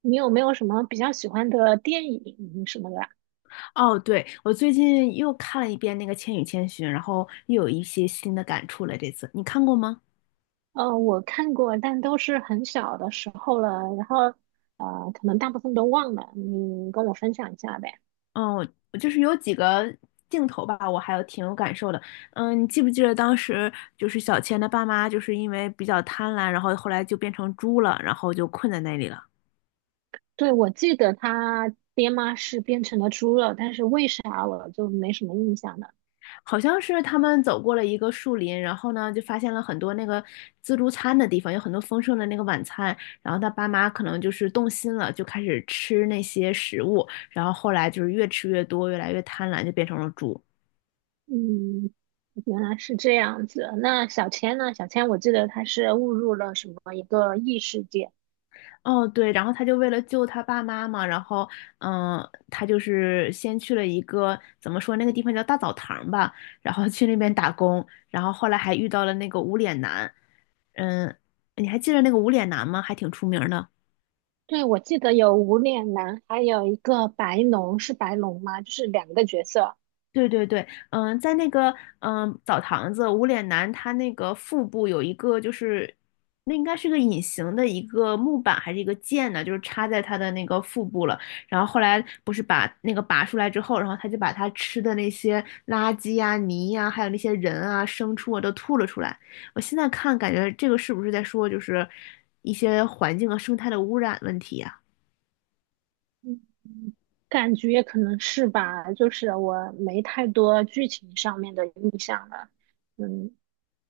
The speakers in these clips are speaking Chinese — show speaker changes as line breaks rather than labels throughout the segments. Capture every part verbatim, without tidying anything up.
你有没有什么比较喜欢的电影什么的啊？
哦，对，我最近又看了一遍那个《千与千寻》，然后又有一些新的感触了。这次你看过吗？
呃，我看过，但都是很小的时候了，然后呃，可能大部分都忘了。你跟我分享一下呗。
嗯，我我就是有几个镜头吧，我还有挺有感受的。嗯，你记不记得当时就是小千的爸妈就是因为比较贪婪，然后后来就变成猪了，然后就困在那里了。
对，我记得他爹妈是变成了猪了，但是为啥我就没什么印象了？
好像是他们走过了一个树林，然后呢，就发现了很多那个自助餐的地方，有很多丰盛的那个晚餐。然后他爸妈可能就是动心了，就开始吃那些食物。然后后来就是越吃越多，越来越贪婪，就变成了猪。
嗯，原来是这样子。那小千呢？小千，我记得他是误入了什么一个异世界。
哦，对，然后他就为了救他爸妈嘛，然后，嗯，他就是先去了一个怎么说那个地方叫大澡堂吧，然后去那边打工，然后后来还遇到了那个无脸男，嗯，你还记得那个无脸男吗？还挺出名的。
对，我记得有无脸男，还有一个白龙，是白龙吗？就是两个角色。
对对对，嗯，在那个嗯澡堂子，无脸男他那个腹部有一个就是，那应该是个隐形的一个木板还是一个剑呢，就是插在他的那个腹部了。然后后来不是把那个拔出来之后，然后他就把他吃的那些垃圾呀、泥呀、还有那些人啊、牲畜啊都吐了出来。我现在看感觉这个是不是在说就是一些环境和生态的污染问题呀？
嗯。感觉可能是吧，就是我没太多剧情上面的印象了。嗯。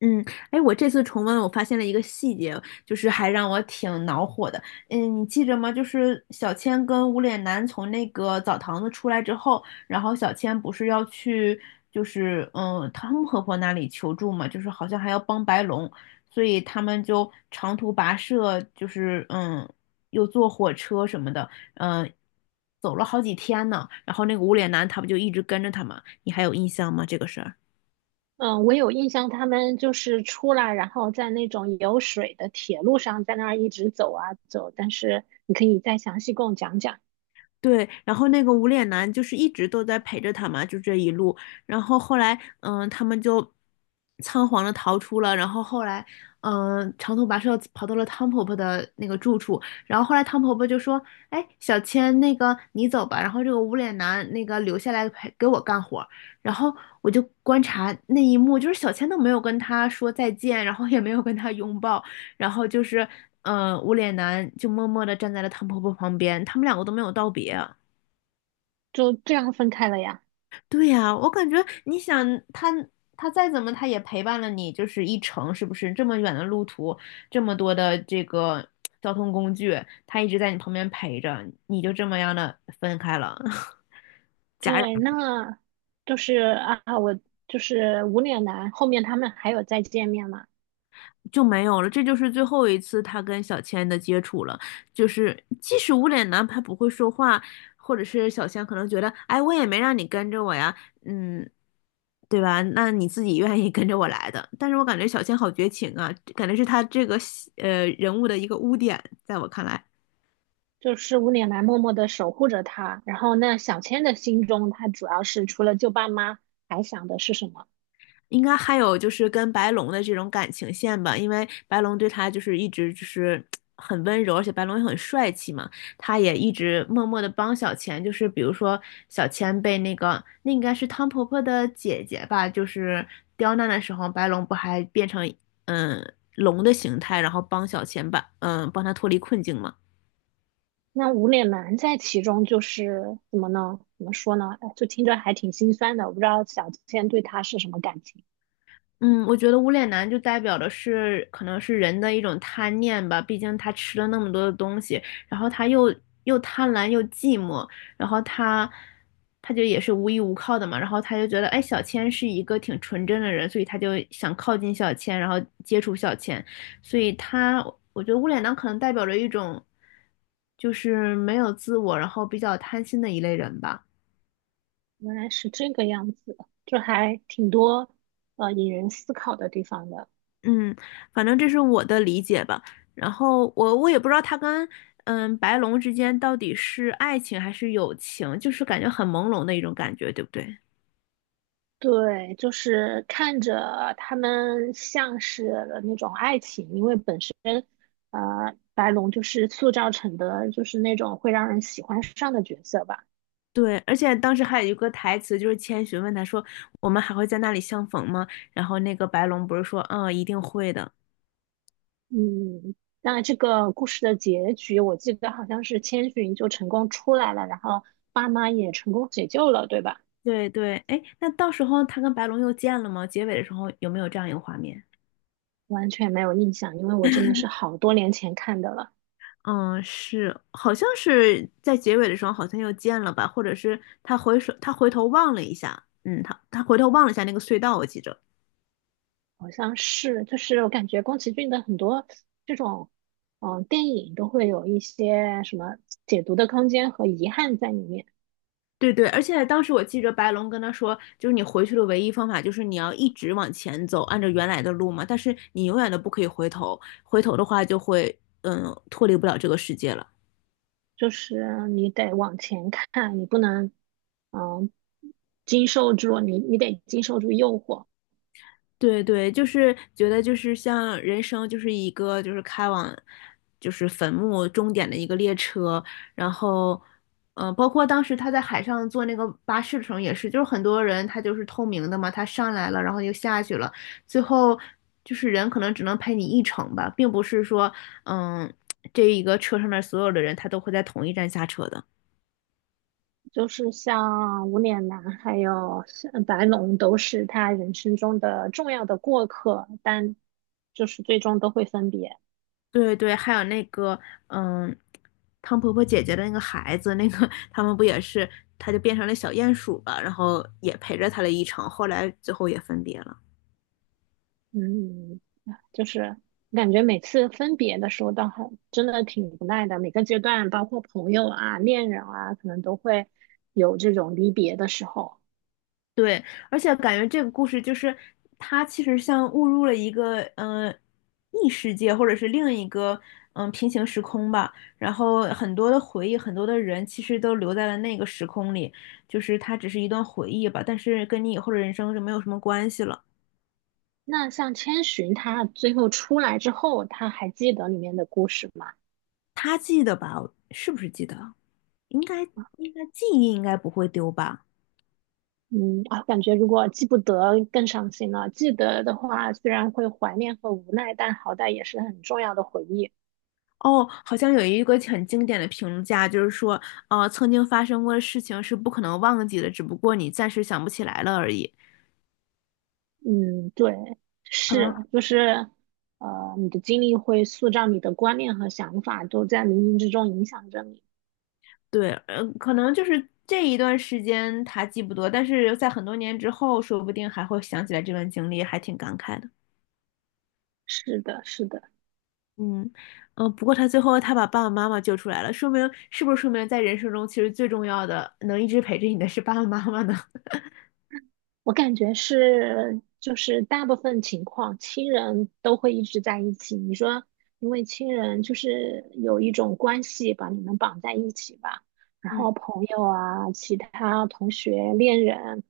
嗯，哎，我这次重温，我发现了一个细节，就是还让我挺恼火的。嗯，你记着吗？就是小千跟无脸男从那个澡堂子出来之后，然后小千不是要去，就是嗯汤姆婆婆那里求助嘛，就是好像还要帮白龙，所以他们就长途跋涉，就是嗯又坐火车什么的，嗯，走了好几天呢。然后那个无脸男他不就一直跟着他吗？你还有印象吗？这个事儿？
嗯，我有印象，他们就是出来，然后在那种有水的铁路上，在那儿一直走啊走。但是你可以再详细跟我讲讲。
对，然后那个无脸男就是一直都在陪着他嘛，就这一路。然后后来，嗯，他们就仓皇的逃出了。然后后来，嗯，长途跋涉跑到了汤婆婆的那个住处。然后后来汤婆婆就说："哎，小千，那个你走吧。"然后这个无脸男那个留下来陪给我干活儿。然后我就观察那一幕，就是小千都没有跟他说再见，然后也没有跟他拥抱，然后就是，呃，无脸男就默默的站在了汤婆婆旁边，他们两个都没有道别。
就这样分开了呀。
对呀、我感觉你想他他再怎么他也陪伴了你，就是一程，是不是？这么远的路途，这么多的这个交通工具，他一直在你旁边陪着，你就这么样的分开了，戛
对，那就是啊，我就是无脸男，后面他们还有再见面嘛？
就没有了，这就是最后一次他跟小千的接触了。就是即使无脸男他不会说话，或者是小千可能觉得，哎，我也没让你跟着我呀，嗯，对吧？那你自己愿意跟着我来的。但是我感觉小千好绝情啊，感觉是他这个呃人物的一个污点，在我看来。
就是无脸男默默的守护着他，然后那小千的心中，他主要是除了救爸妈，还想的是什么？
应该还有就是跟白龙的这种感情线吧，因为白龙对他就是一直就是很温柔，而且白龙也很帅气嘛，他也一直默默的帮小千，就是比如说小千被那个那应该是汤婆婆的姐姐吧，就是刁难的时候，白龙不还变成嗯龙的形态，然后帮小千把嗯帮他脱离困境嘛，
那无脸男在其中就是怎么呢？怎么说呢？哎，就听着还挺心酸的。我不知道小倩对他是什么感情。
嗯，我觉得无脸男就代表的是可能是人的一种贪念吧，毕竟他吃了那么多的东西，然后他又又贪婪又寂寞，然后他他就也是无依无靠的嘛，然后他就觉得哎，小千是一个挺纯真的人，所以他就想靠近小千，然后接触小千，所以他我觉得无脸男可能代表着一种就是没有自我，然后比较贪心的一类人吧。
原来是这个样子，就还挺多呃引人思考的地方的。
嗯，反正这是我的理解吧。然后我我也不知道他跟嗯白龙之间到底是爱情还是友情，就是感觉很朦胧的一种感觉，对不对？
对，就是看着他们像是那种爱情，因为本身呃白龙就是塑造成的就是那种会让人喜欢上的角色吧。
对，而且当时还有一个台词，就是千寻问他说："我们还会在那里相逢吗？"然后那个白龙不是说："嗯，一定会的。"
嗯，那这个故事的结局，我记得好像是千寻就成功出来了，然后爸妈也成功解救了，对吧？
对对，哎，那到时候他跟白龙又见了吗？结尾的时候有没有这样一个画面？
完全没有印象，因为我真的是好多年前看的了。
嗯，是，好像是在结尾的时候好像又见了吧，或者是他回首，他回头望了一下，嗯，他他回头望了一下那个隧道，我记着。
好像是，就是我感觉宫崎骏的很多这种，嗯，电影都会有一些什么解读的空间和遗憾在里面。
对对，而且当时我记着白龙跟他说，就是你回去的唯一方法就是你要一直往前走，按照原来的路嘛，但是你永远都不可以回头，回头的话就会，嗯，脱离不了这个世界了。
就是你得往前看，你不能，嗯，经受住，你你得经受住诱惑。
对对，就是觉得就是像人生就是一个就是开往就是坟墓终点的一个列车，然后嗯、呃包括当时他在海上坐那个巴士的时候也是，就是很多人他就是透明的嘛，他上来了，然后又下去了，最后就是人可能只能陪你一程吧，并不是说嗯这一个车上面所有的人他都会在同一站下车的。
就是像无脸男还有像白龙都是他人生中的重要的过客，但就是最终都会分别。
对对，还有那个，嗯，汤婆婆姐姐的那个孩子，那个他们不也是，他就变成了小鼹鼠吧，然后也陪着他了一程，后来最后也分别了。
嗯，就是感觉每次分别的时候倒还真的挺无奈的，每个阶段，包括朋友啊、恋人啊，可能都会有这种离别的时候。
对，而且感觉这个故事就是它其实像误入了一个嗯、呃异世界或者是另一个嗯、呃平行时空吧，然后很多的回忆，很多的人其实都留在了那个时空里，就是它只是一段回忆吧，但是跟你以后的人生就没有什么关系了。
那像千寻，他最后出来之后，他还记得里面的故事吗？
他记得吧？是不是记得？应该应该记忆应该不会丢吧？
嗯啊，感觉如果记不得更伤心了。记得的话，虽然会怀念和无奈，但好歹也是很重要的回忆。
哦，好像有一个很经典的评价，就是说，呃，曾经发生过的事情是不可能忘记的，只不过你暂时想不起来了而已。
嗯，对，
可能
是，就是，呃，你的经历会塑造你的观念和想法，都在冥冥之中影响着你。
对，呃，可能就是这一段时间他记不得，但是在很多年之后，说不定还会想起来这段经历，还挺感慨的。嗯
是的，是的。
嗯，呃不过他最后他把爸爸妈妈救出来了，说明是不是说明在人生中其实最重要的能一直陪着你的是爸爸妈妈呢？
我感觉是，就是大部分情况，亲人都会一直在一起。你说，因为亲人就是有一种关系把你们绑在一起吧，然
嗯，
后朋友啊、其他同学、恋人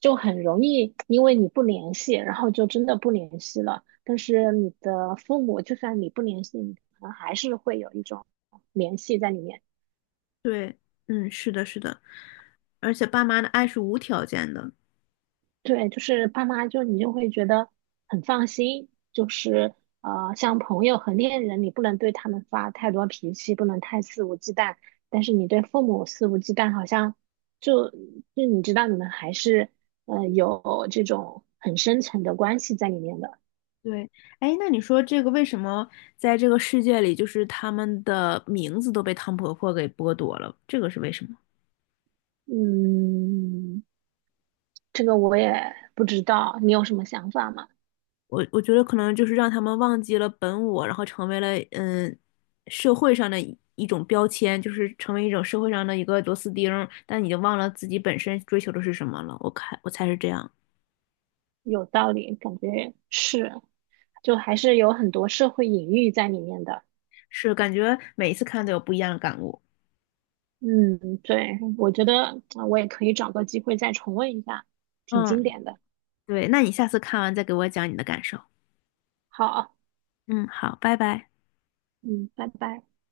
就很容易因为你不联系，然后就真的不联系了。但是你的父母，就算你不联系，你可能还是会有一种联系在里面。
对，嗯，是的，是的，而且爸妈的爱是无条件的。
对，就是爸妈就你就会觉得很放心，就是呃，像朋友和恋人，你不能对他们发太多脾气，不能太肆无忌惮，但是你对父母肆无忌惮，好像就就你知道你们还是呃有这种很深层的关系在里面的。
对，哎，那你说这个为什么在这个世界里，就是他们的名字都被汤婆婆给剥夺了？这个是为什么？
嗯，这个我也不知道，你有什么想法吗？
我我觉得可能就是让他们忘记了本我，然后成为了嗯社会上的一一种标签，就是成为一种社会上的一个螺丝钉儿但你经忘了自己本身追求的是什么了。我看我猜是这样，
有道理，感觉是，就还是有很多社会隐喻在里面的。
是感觉每一次看都有不一样的感悟。
嗯，对，我觉得呃我也可以找个机会再重温一下，挺经
嗯。
典的。
对，那你下次看完再给我讲你的感受。
好，
嗯，好，拜拜。
嗯，拜拜。